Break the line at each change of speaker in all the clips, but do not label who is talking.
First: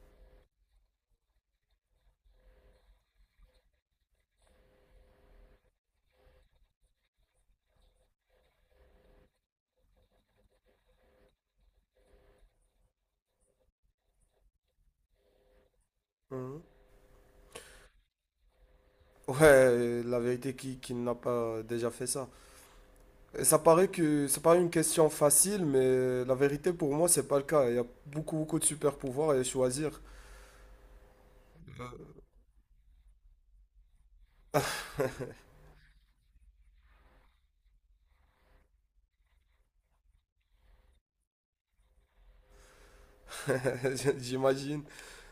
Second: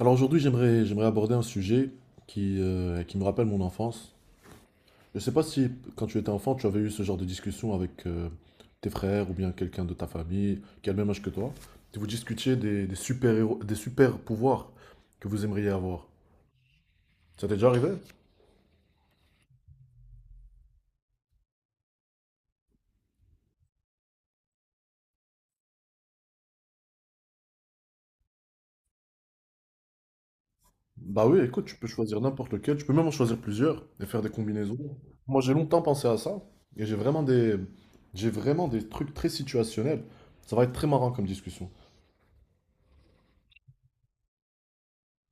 Alors aujourd'hui, j'aimerais aborder un sujet qui me rappelle mon enfance. Je ne sais pas si quand tu étais enfant, tu avais eu ce genre de discussion avec tes frères ou bien quelqu'un de ta famille qui a le même âge que toi. Et vous discutiez des super-héros, des super-pouvoirs que vous aimeriez avoir.
Mhm.
Ça t'est déjà arrivé?
Ouais, la vérité, qui n'a pas déjà fait ça? Et ça paraît une question facile, mais la vérité pour moi, c'est pas le cas. Il y a beaucoup, beaucoup de super pouvoirs à choisir.
Bah oui, écoute, tu peux choisir n'importe lequel, tu peux même en choisir plusieurs et faire des combinaisons. Moi, j'ai longtemps pensé à ça et j'ai vraiment des trucs très situationnels. Ça va être très marrant comme discussion.
J'imagine.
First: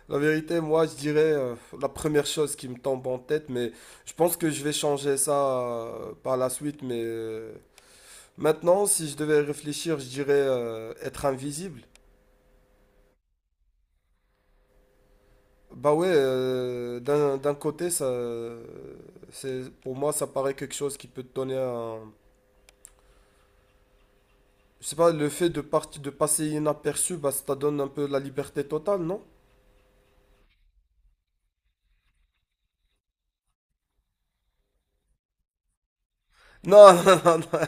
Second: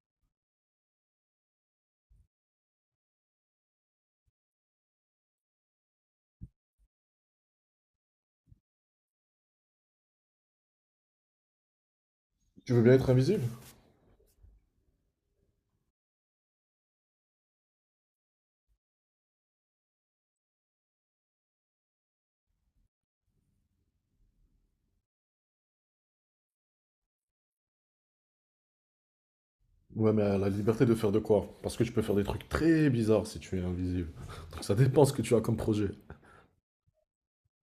La vérité, moi, je dirais la première chose qui me tombe en tête, mais je pense que je vais changer ça par la suite. Mais maintenant, si je devais réfléchir, je dirais être invisible.
Tu veux bien être invisible?
Bah ouais, d'un côté, ça, c'est, pour moi, ça paraît quelque chose qui peut te donner un... Je sais pas, le fait de, de passer inaperçu, bah, ça te donne un peu la liberté totale, non?
Ouais, mais la liberté de faire de quoi? Parce que tu peux faire des trucs très bizarres si tu es invisible. Donc ça dépend ce que tu as comme projet.
Non, non, non, non,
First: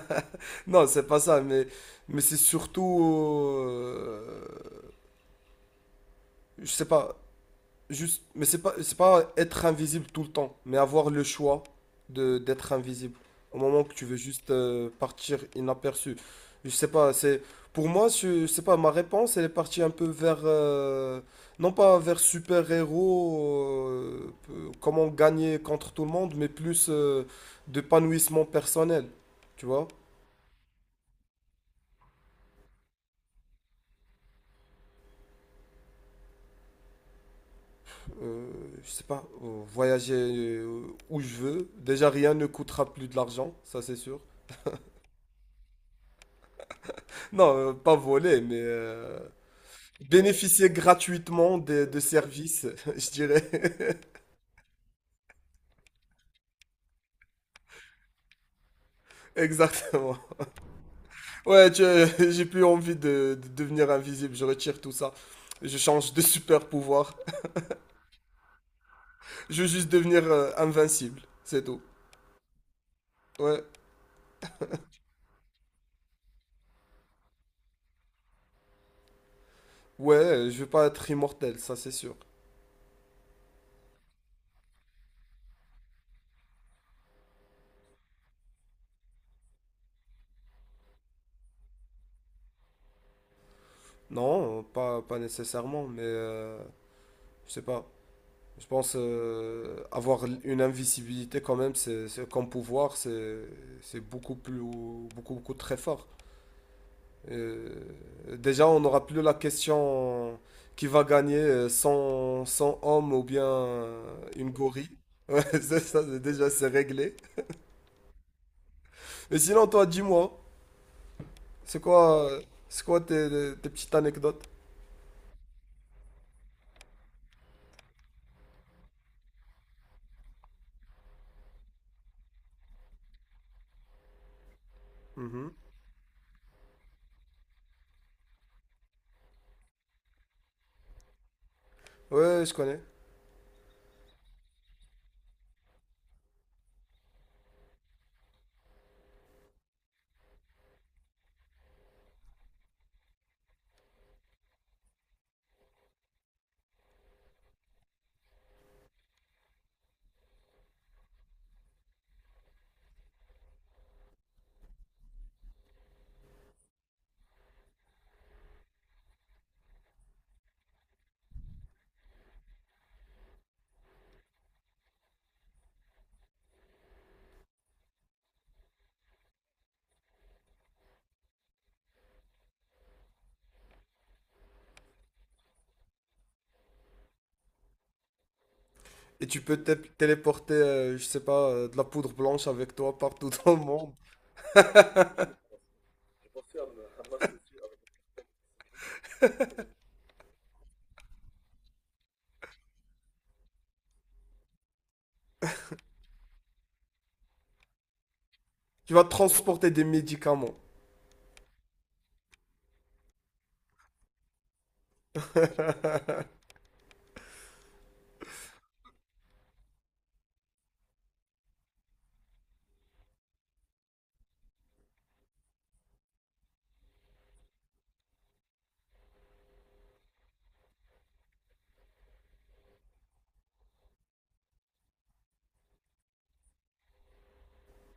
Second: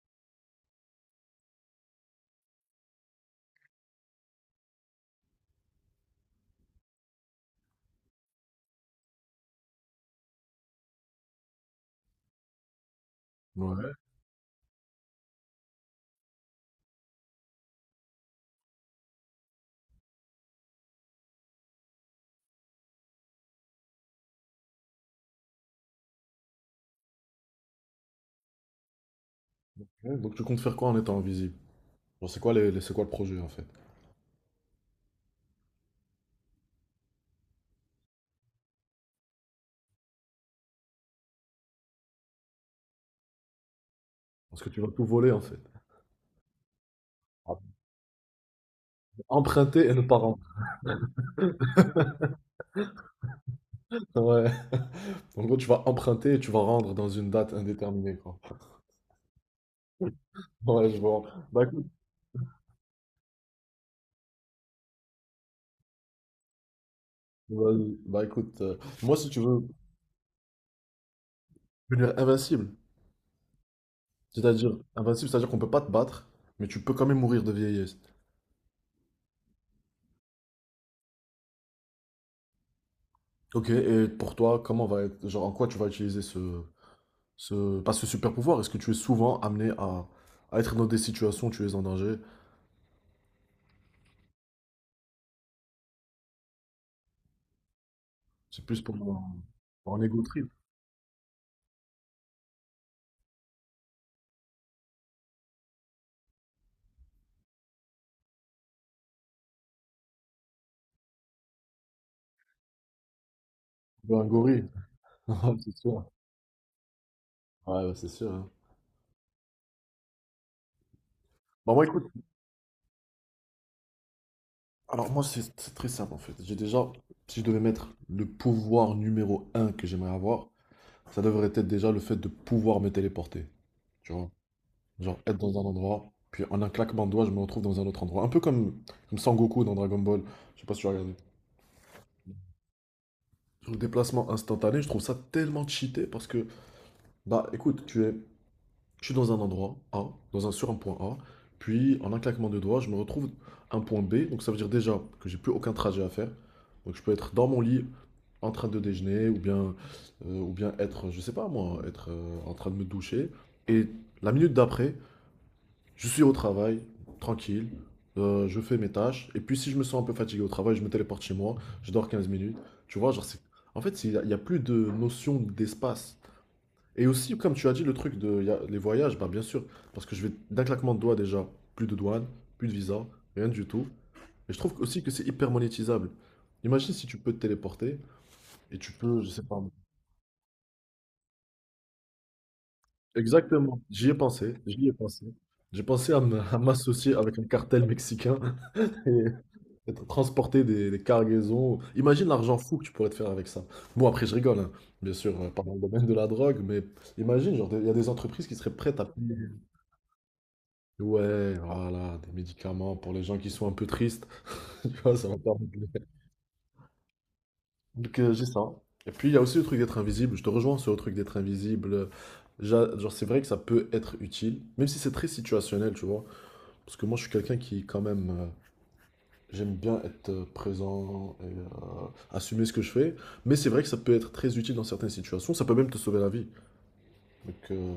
non, c'est pas ça, mais c'est surtout... euh, je sais pas, juste, mais c'est pas être invisible tout le temps, mais avoir le choix de d'être invisible au moment que
Ouais.
tu veux juste partir inaperçu. Je sais pas, c'est pour moi, je sais pas, ma réponse elle est partie un peu vers non pas vers super-héros, comment gagner contre tout le monde, mais plus d'épanouissement personnel. Tu vois.
Ouais, donc tu comptes faire quoi en étant invisible? Genre, c'est quoi c'est quoi le projet en fait?
Euh, je sais pas, voyager où je veux. Déjà, rien ne coûtera plus de l'argent, ça c'est sûr.
Parce que tu vas tout voler en fait.
Non, pas voler, mais
Emprunter et ne pas rendre.
bénéficier gratuitement de services, je dirais.
Ouais. En gros, tu vas emprunter et tu vas rendre dans une date indéterminée, quoi.
Exactement.
Ouais, je vois. Bah
Ouais,
écoute,
j'ai plus envie de devenir invisible. Je retire tout ça. Je change de super pouvoir.
vas-y. Bah écoute, moi si tu
Je
veux
veux juste devenir invincible. C'est tout.
devenir
Ouais.
invincible, c'est-à-dire qu'on peut pas te battre, mais tu peux quand même mourir de vieillesse.
Ouais, je veux pas être immortel, ça c'est sûr.
Ok, et pour toi, comment va être, genre en quoi tu vas utiliser pas ce super pouvoir? Est-ce que tu es souvent amené à être dans des situations où tu es en danger?
Non, pas nécessairement, mais je sais pas.
C'est
Je
plus
pense
pour un, pour un ego
avoir
trip,
une invisibilité quand même, comme pouvoir, c'est beaucoup plus, beaucoup, beaucoup très fort. Déjà, on n'aura plus la question qui va gagner 100 100 hommes ou bien
pour un
une
gorille.
gorille.
Ouais,
Ouais,
c'est
c'est ça,
sûr.
déjà, c'est réglé.
Ouais, ouais, c'est sûr, hein.
Mais sinon, toi, dis-moi,
Bah,
c'est
moi, écoute,
quoi, euh, c'est quoi tes petites anecdotes?
alors moi, c'est très simple en fait. J'ai déjà, si je devais mettre le pouvoir numéro un que j'aimerais avoir, ça devrait être déjà le fait de pouvoir me téléporter. Tu vois? Genre être
Mhm.
dans un endroit, puis en un claquement de doigts, je me retrouve dans un autre endroit. Un peu comme Sangoku dans Dragon Ball. Je sais pas si tu as regardé.
Ouais, je connais.
Sur le déplacement instantané, je trouve ça tellement cheaté parce que Bah écoute, tu es, je suis dans un endroit A, sur un point A, puis en un claquement de doigts, je me retrouve à un point B, donc ça veut dire déjà que j'ai plus aucun trajet à faire. Donc je peux être dans mon lit en train de déjeuner, ou bien être, je sais pas moi, être en train de me doucher. Et la minute d'après, je suis au travail, tranquille, je fais mes tâches, et puis si je me sens un peu fatigué au travail, je me téléporte chez moi, je dors 15 minutes. Tu vois, genre c'est... En fait, il y a plus de notion d'espace. Et aussi, comme tu as dit, le truc de les voyages, bah bien sûr, parce que je vais d'un claquement de doigts déjà, plus de douane, plus de visa, rien du tout. Et je trouve aussi que c'est hyper monétisable. Imagine si tu peux te téléporter et tu peux,
Et
je
tu
sais pas.
peux téléporter, je sais pas, de la poudre blanche avec toi partout dans le
Exactement,
monde.
j'y ai pensé, j'y ai pensé. J'ai pensé à à m'associer avec un cartel mexicain et être transporter des cargaisons. Imagine l'argent fou que tu pourrais te faire avec ça. Bon, après, je rigole, hein. Bien sûr, pas dans le domaine de la drogue, mais imagine, genre, il y a des entreprises qui seraient
Tu
prêtes
vas
à payer.
transporter des médicaments.
Ouais, voilà, des médicaments pour les gens qui sont un peu tristes. Tu vois, ça va pas régler. Donc, j'ai ça. Et puis, il y a aussi le truc d'être invisible. Je te rejoins sur le truc d'être invisible. Genre, c'est vrai que ça peut être utile, même si c'est très situationnel, tu vois. Parce que moi, je suis quelqu'un qui, quand même, j'aime bien être présent et assumer ce que je fais. Mais c'est vrai que ça peut être très utile dans certaines situations. Ça peut même te sauver la vie. Donc, euh,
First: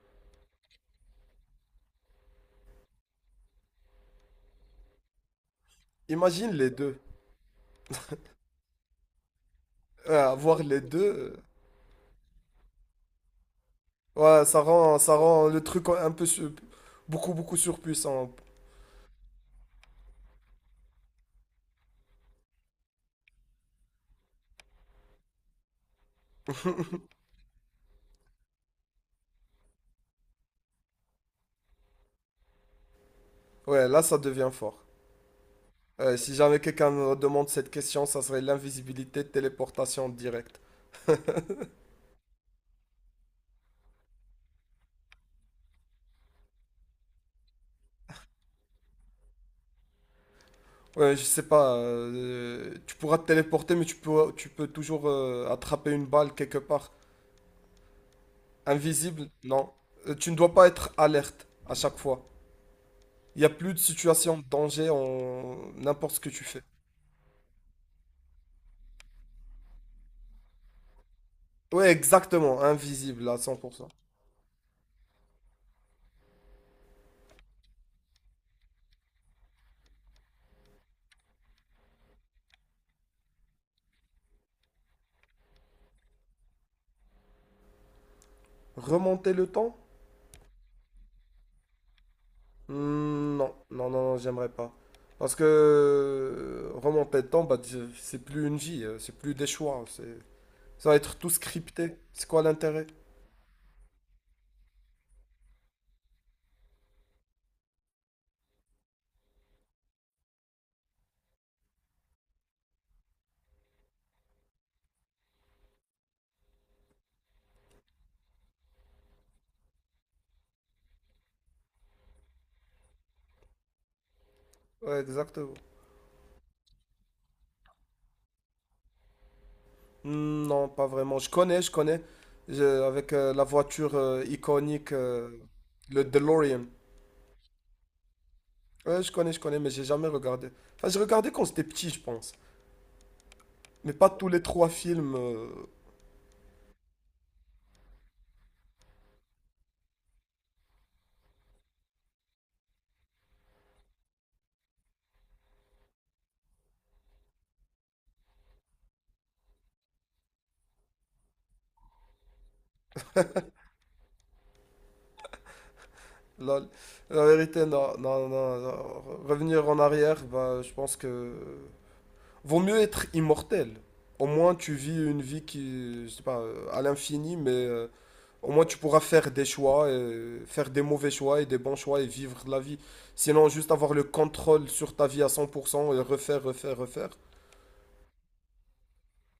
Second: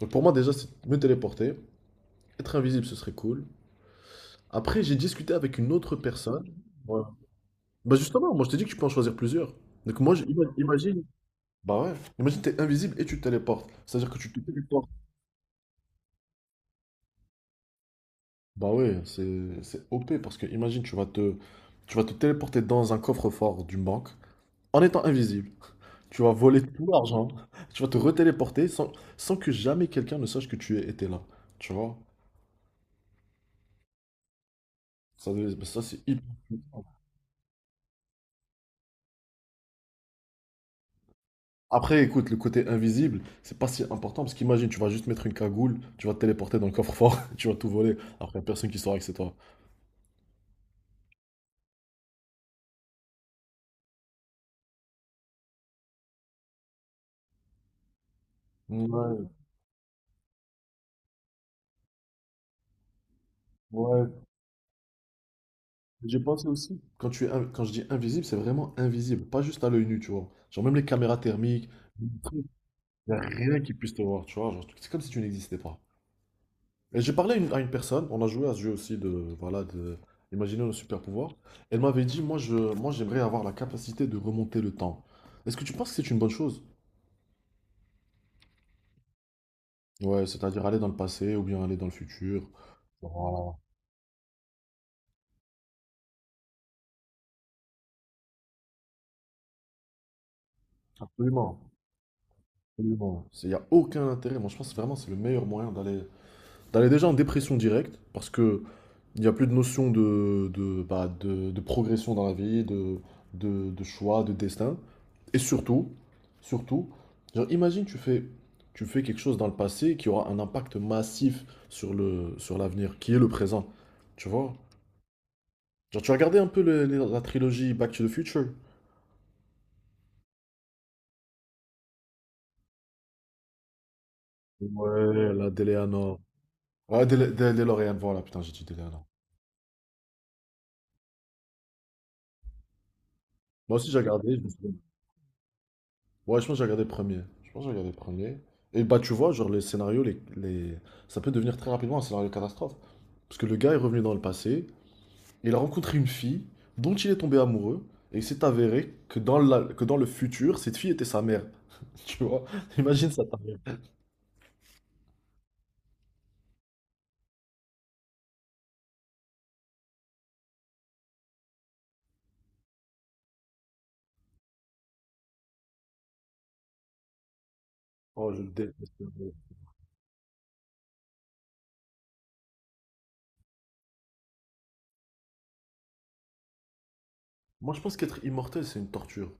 donc pour moi, déjà, c'est me téléporter. Être invisible, ce serait cool. Après, j'ai discuté avec une autre
Imagine
personne.
les deux.
Ouais. Bah justement, moi je t'ai dit que tu peux en choisir plusieurs. Donc moi,
Ouais, avoir les
imagine.
deux.
Bah ouais, imagine t'es invisible et tu te téléportes. C'est-à-dire que tu te
Ouais, ça
téléportes.
rend, ça rend le truc un peu beaucoup, beaucoup surpuissant.
Bah ouais, c'est OP parce que imagine tu vas te téléporter dans un coffre-fort d'une banque en étant invisible. Tu vas voler tout l'argent. Tu vas te retéléporter sans que jamais quelqu'un ne sache que étais là. Tu vois?
Ouais, là, ça devient fort.
Ça c'est hyper
Si jamais
puissant.
quelqu'un me demande cette question, ça serait l'invisibilité, téléportation directe.
Après, écoute, le côté invisible, c'est pas si important parce qu'imagine, tu vas juste mettre une cagoule, tu vas te téléporter dans le coffre-fort, tu vas tout voler. Après, y a personne qui saura que c'est toi.
Ouais, je sais pas. Tu pourras te téléporter, mais tu peux toujours attraper une balle quelque part. Invisible,
Ouais,
non. Tu ne dois pas être alerte à chaque fois. Il n'y a plus de
ouais.
situation de danger en n'importe
J'ai
ce que tu
pensé
fais.
aussi. Quand tu es, in- Quand je dis invisible, c'est vraiment invisible, pas juste à l'œil nu, tu vois. Genre même les caméras thermiques,
Ouais,
les trucs,
exactement,
y a
invisible à
rien qui
100%.
puisse te voir, tu vois. Genre, c'est comme si tu n'existais pas. Et j'ai parlé à une personne, on a joué à ce jeu aussi voilà, de, imaginer nos super pouvoirs. Elle m'avait dit, moi j'aimerais avoir la capacité de remonter le temps. Est-ce que tu penses que c'est une bonne chose?
Remonter le temps?
Ouais, c'est-à-dire aller dans le passé ou bien aller dans le futur.
Hmm, non,
Voilà.
non, non, non, j'aimerais pas. Parce que remonter le temps, bah, c'est plus une vie, c'est plus des choix, c'est ça va être tout
Absolument,
scripté. C'est quoi l'intérêt?
absolument. Il n'y a aucun intérêt. Moi, je pense vraiment que c'est le meilleur moyen d'aller T'allais déjà en dépression directe, parce que il n'y a plus de notion de progression dans la vie, de choix, de destin. Et surtout, surtout, genre, imagine tu fais quelque chose dans le passé qui aura un impact massif sur l'avenir, qui est le présent. Tu vois?
Ouais, exactement.
Genre, tu as regardé un peu la trilogie Back to the Future?
Hmm, non, pas vraiment. Je connais, je connais. Avec la voiture iconique,
Ouais, la
le
DeLeanor.
DeLorean.
Ouais, DeLorean, voilà, putain, j'ai dit
Ouais,
DeLeanor.
je connais, mais j'ai jamais regardé. Enfin, j'ai regardé quand j'étais petit, je pense.
Moi aussi,
Mais
j'ai
pas tous
regardé, je
les
me suis
trois films.
Ouais, je pense que j'ai regardé le premier. Je pense que j'ai regardé le premier. Et bah, tu vois, genre, les scénarios. Ça peut devenir très rapidement un scénario catastrophe. Parce que le gars est revenu dans le passé, et il a rencontré une fille dont il est tombé amoureux, et il s'est avéré que que dans le futur, cette fille était sa mère. Tu vois? Imagine ça, ta mère.
La, la vérité, non, non, non, non. Revenir en arrière, bah, je pense que vaut mieux être immortel. Au moins, tu vis une vie qui, je sais pas, à l'infini, mais
Oh, je
au
le
moins tu
déteste.
pourras faire des choix, et faire des mauvais choix et des bons choix et vivre la vie. Sinon, juste avoir le contrôle sur ta vie à 100% et refaire, refaire, refaire.
Moi, je pense qu'être immortel, c'est une torture.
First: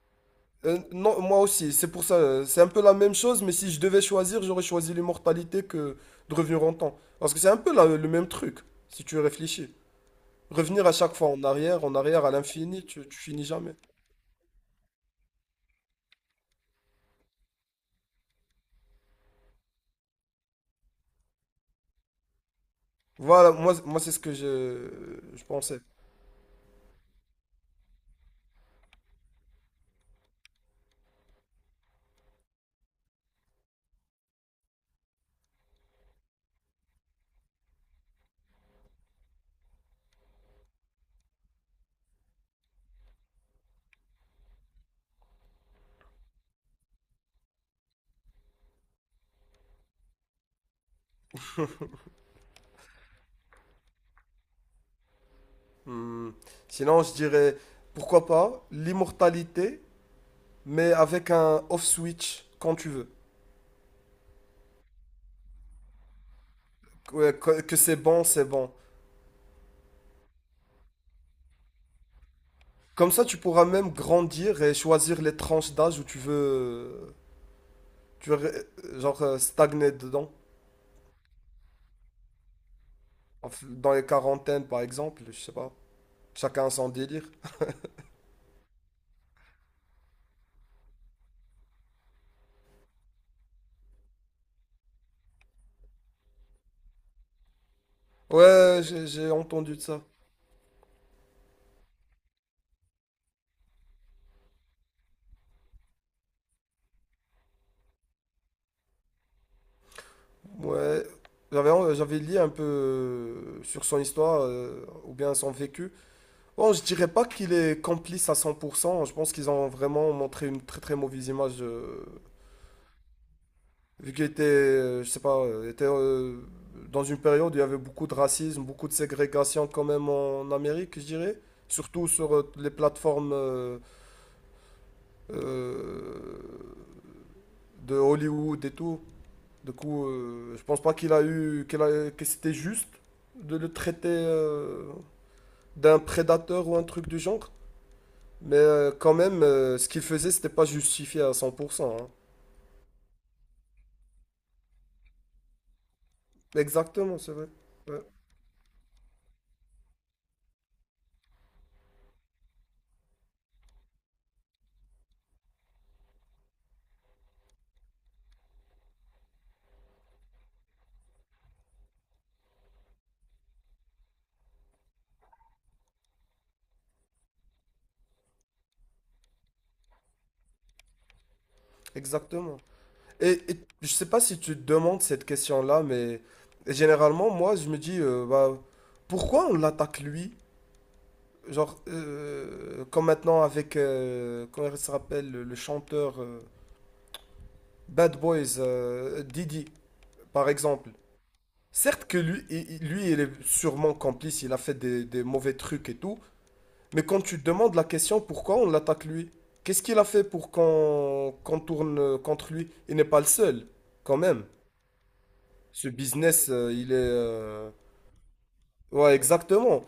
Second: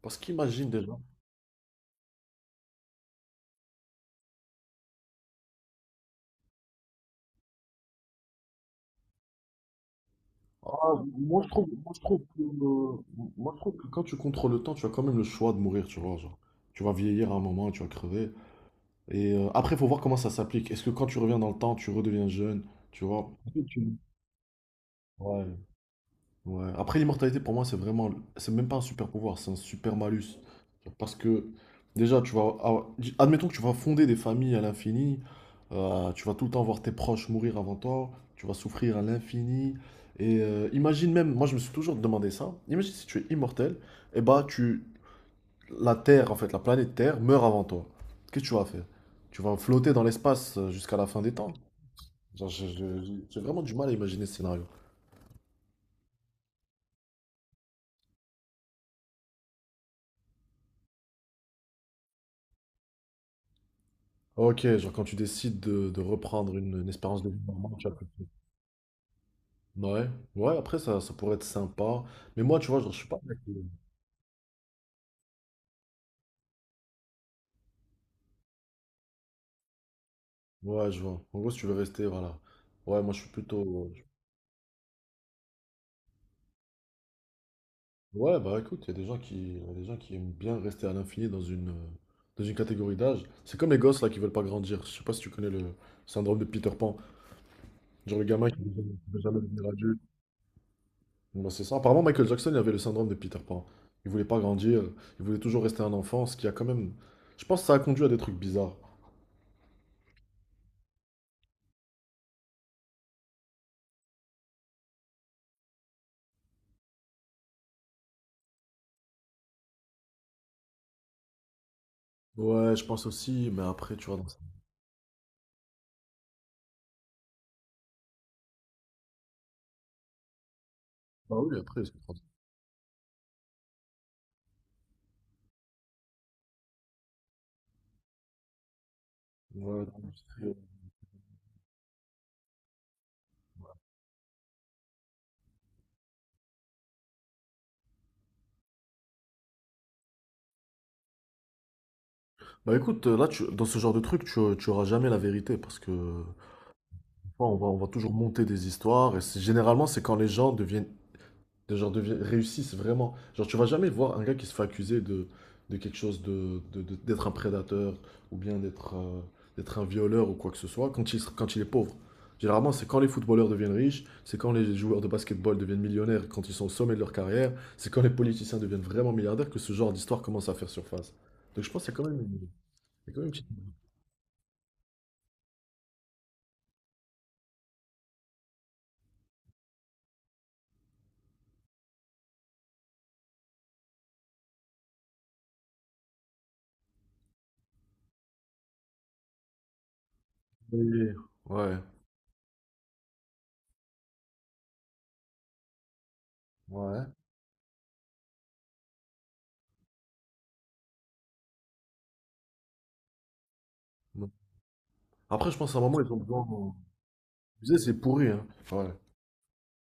Parce qu'imagine déjà.
Non, moi aussi, c'est pour ça, c'est un peu la même chose, mais si je devais choisir, j'aurais choisi l'immortalité que de revenir en temps. Parce que c'est un peu le même truc, si tu réfléchis. Revenir à
Ah,
chaque fois
moi, je trouve, moi,
en
je trouve
arrière, à
que,
l'infini,
euh,
tu finis
je
jamais.
trouve que quand tu contrôles le temps, tu as quand même le choix de mourir, tu vois. Genre, tu vas vieillir à un moment, tu vas crever. Et après, il faut voir comment ça s'applique. Est-ce que quand tu reviens dans le temps, tu redeviens jeune, tu vois?
Voilà, moi,
Effectivement.
moi c'est ce que je
Ouais.
pensais.
Ouais. Après, l'immortalité, pour moi, c'est vraiment... C'est même pas un super pouvoir, c'est un super malus. Parce que, déjà, Admettons que tu vas fonder des familles à l'infini, tu vas tout le temps voir tes proches mourir avant toi, tu vas souffrir à l'infini. Et imagine même, moi je me suis toujours demandé ça, imagine si tu es immortel, et bah la Terre, en fait, la planète Terre meurt avant toi, qu'est-ce que tu vas faire? Tu vas flotter dans l'espace jusqu'à la fin des temps? Genre, j'ai vraiment du mal à imaginer ce scénario.
Hmm. Sinon, je dirais, pourquoi pas l'immortalité, mais avec un off-switch quand tu veux.
Ok, genre quand tu décides de reprendre une espérance de
Ouais,
vie
que
normale,
que
tu vas
c'est bon,
flotter.
c'est bon.
Ouais, ouais, après ça, ça pourrait être sympa. Mais moi, tu vois, genre, je suis
Comme
pas.
ça, tu
avec le-
pourras même grandir et choisir les tranches d'âge où tu veux, genre, stagner dedans.
Ouais, je vois. En gros, si tu veux rester, voilà. Ouais, moi, je suis plutôt.
Dans
euh,
les quarantaines, par exemple, je sais pas. Chacun son délire.
Ouais, bah écoute, il y a des gens qui aiment bien rester à l'infini dans une catégorie d'âge. C'est comme les gosses là qui veulent pas grandir. Je sais pas si tu connais le syndrome de Peter Pan. Genre le gamin qui ne
Ouais, j'ai
veut
j'ai
jamais devenir
entendu de
adulte.
ça.
bah c'est ça. Apparemment, Michael Jackson il avait le syndrome de Peter Pan. Il voulait pas grandir, il voulait toujours rester un enfant, ce qui a quand même... Je pense que ça a conduit à des trucs bizarres.
Ouais, j'avais lu un peu sur son histoire ou bien son vécu. Bon, je dirais pas qu'il est complice à 100%. Je pense qu'ils ont vraiment montré une très très mauvaise image.
Ouais, je pense aussi, mais après, tu
Vu
vois, dans...
qu'il était, dans une période où il y avait beaucoup de racisme, beaucoup de ségrégation quand même en Amérique, je
Bah
dirais.
oui, après,
Surtout
c'est...
sur les plateformes euh, de Hollywood et tout. Du
Ouais, dans
coup,
l'industrie.
je pense pas qu'il a eu, que c'était juste de le traiter d'un prédateur ou un truc du genre. Mais quand même, ce qu'il faisait, c'était pas justifié à 100%, hein.
Bah écoute, là, dans ce genre de truc, tu auras jamais la vérité, parce que...
Exactement,
tu
c'est
vois,
vrai.
on va
Ouais,
toujours monter des histoires, et généralement, c'est quand les gens deviennent Des gens devient- réussissent vraiment. Genre, tu vas jamais voir un gars qui se fait accuser de quelque chose, d'être un prédateur ou bien d'être un violeur ou quoi que ce soit quand il est pauvre. Généralement, c'est quand les footballeurs deviennent riches, c'est quand les joueurs de basketball deviennent millionnaires, quand ils sont au sommet de leur carrière, c'est quand les politiciens deviennent vraiment milliardaires que ce genre d'histoire commence à faire surface. Donc je pense qu'il y quand même,
exactement.
quand même une
Et,
petite...
et je sais pas si tu te demandes cette question-là, mais généralement, moi, je me dis, bah, pourquoi on l'attaque lui? Genre, comme maintenant avec, comment il se rappelle, le chanteur Bad Boys, Didi, par exemple.
Ouais,
Certes que lui, lui, il est sûrement complice, il a fait des mauvais trucs et tout. Mais
ouais.
quand tu te demandes la question pourquoi on l'attaque lui, qu'est-ce qu'il a fait pour qu'on tourne contre lui? Il n'est pas le seul, quand
ouais.
même.
Après, je pense à un
Ce
moment, ils ont
business,
besoin...
il est...
Tu sais, c'est pourri, hein. Ouais.
Ouais, exactement.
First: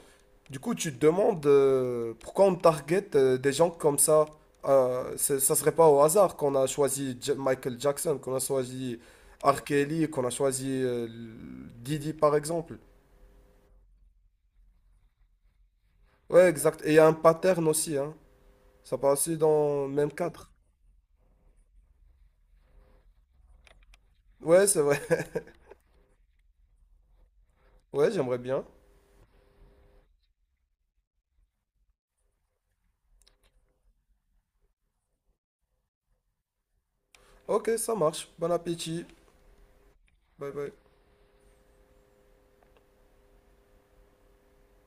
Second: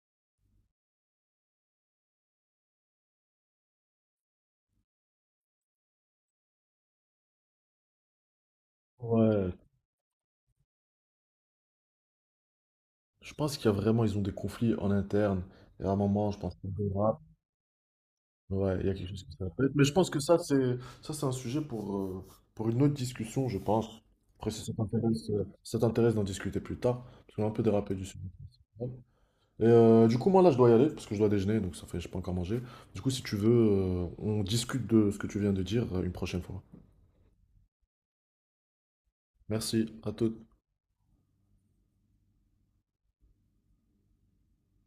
Du coup, tu te demandes pourquoi on target des gens comme ça. Ça serait pas au hasard qu'on a choisi Michael Jackson, qu'on a choisi
Ouais,
R. Kelly, qu'on a choisi Didi, par exemple.
je pense qu'il y a vraiment, ils ont des conflits en interne. Et à un moment, je
Ouais,
pense que
exact. Et il y a un pattern aussi, hein.
ouais, il y a
Ça
quelque chose
passe
qui
aussi
s'appelle. Mais
dans
je
le
pense
même
que
cadre.
ça, c'est un sujet pour une autre discussion, je pense. Après, si
Ouais,
ça
c'est vrai.
t'intéresse, euh, si ça t'intéresse d'en discuter plus tard, parce qu'on a un peu dérapé du
Ouais,
sujet.
j'aimerais bien.
principal. Et du coup, moi là, je dois y aller parce que je dois déjeuner, donc ça fait, je pas encore mangé. Du coup, si tu veux, on discute de ce que tu viens de dire une prochaine fois.
Ok, ça marche. Bon appétit.
Merci, à toutes.
Bye bye.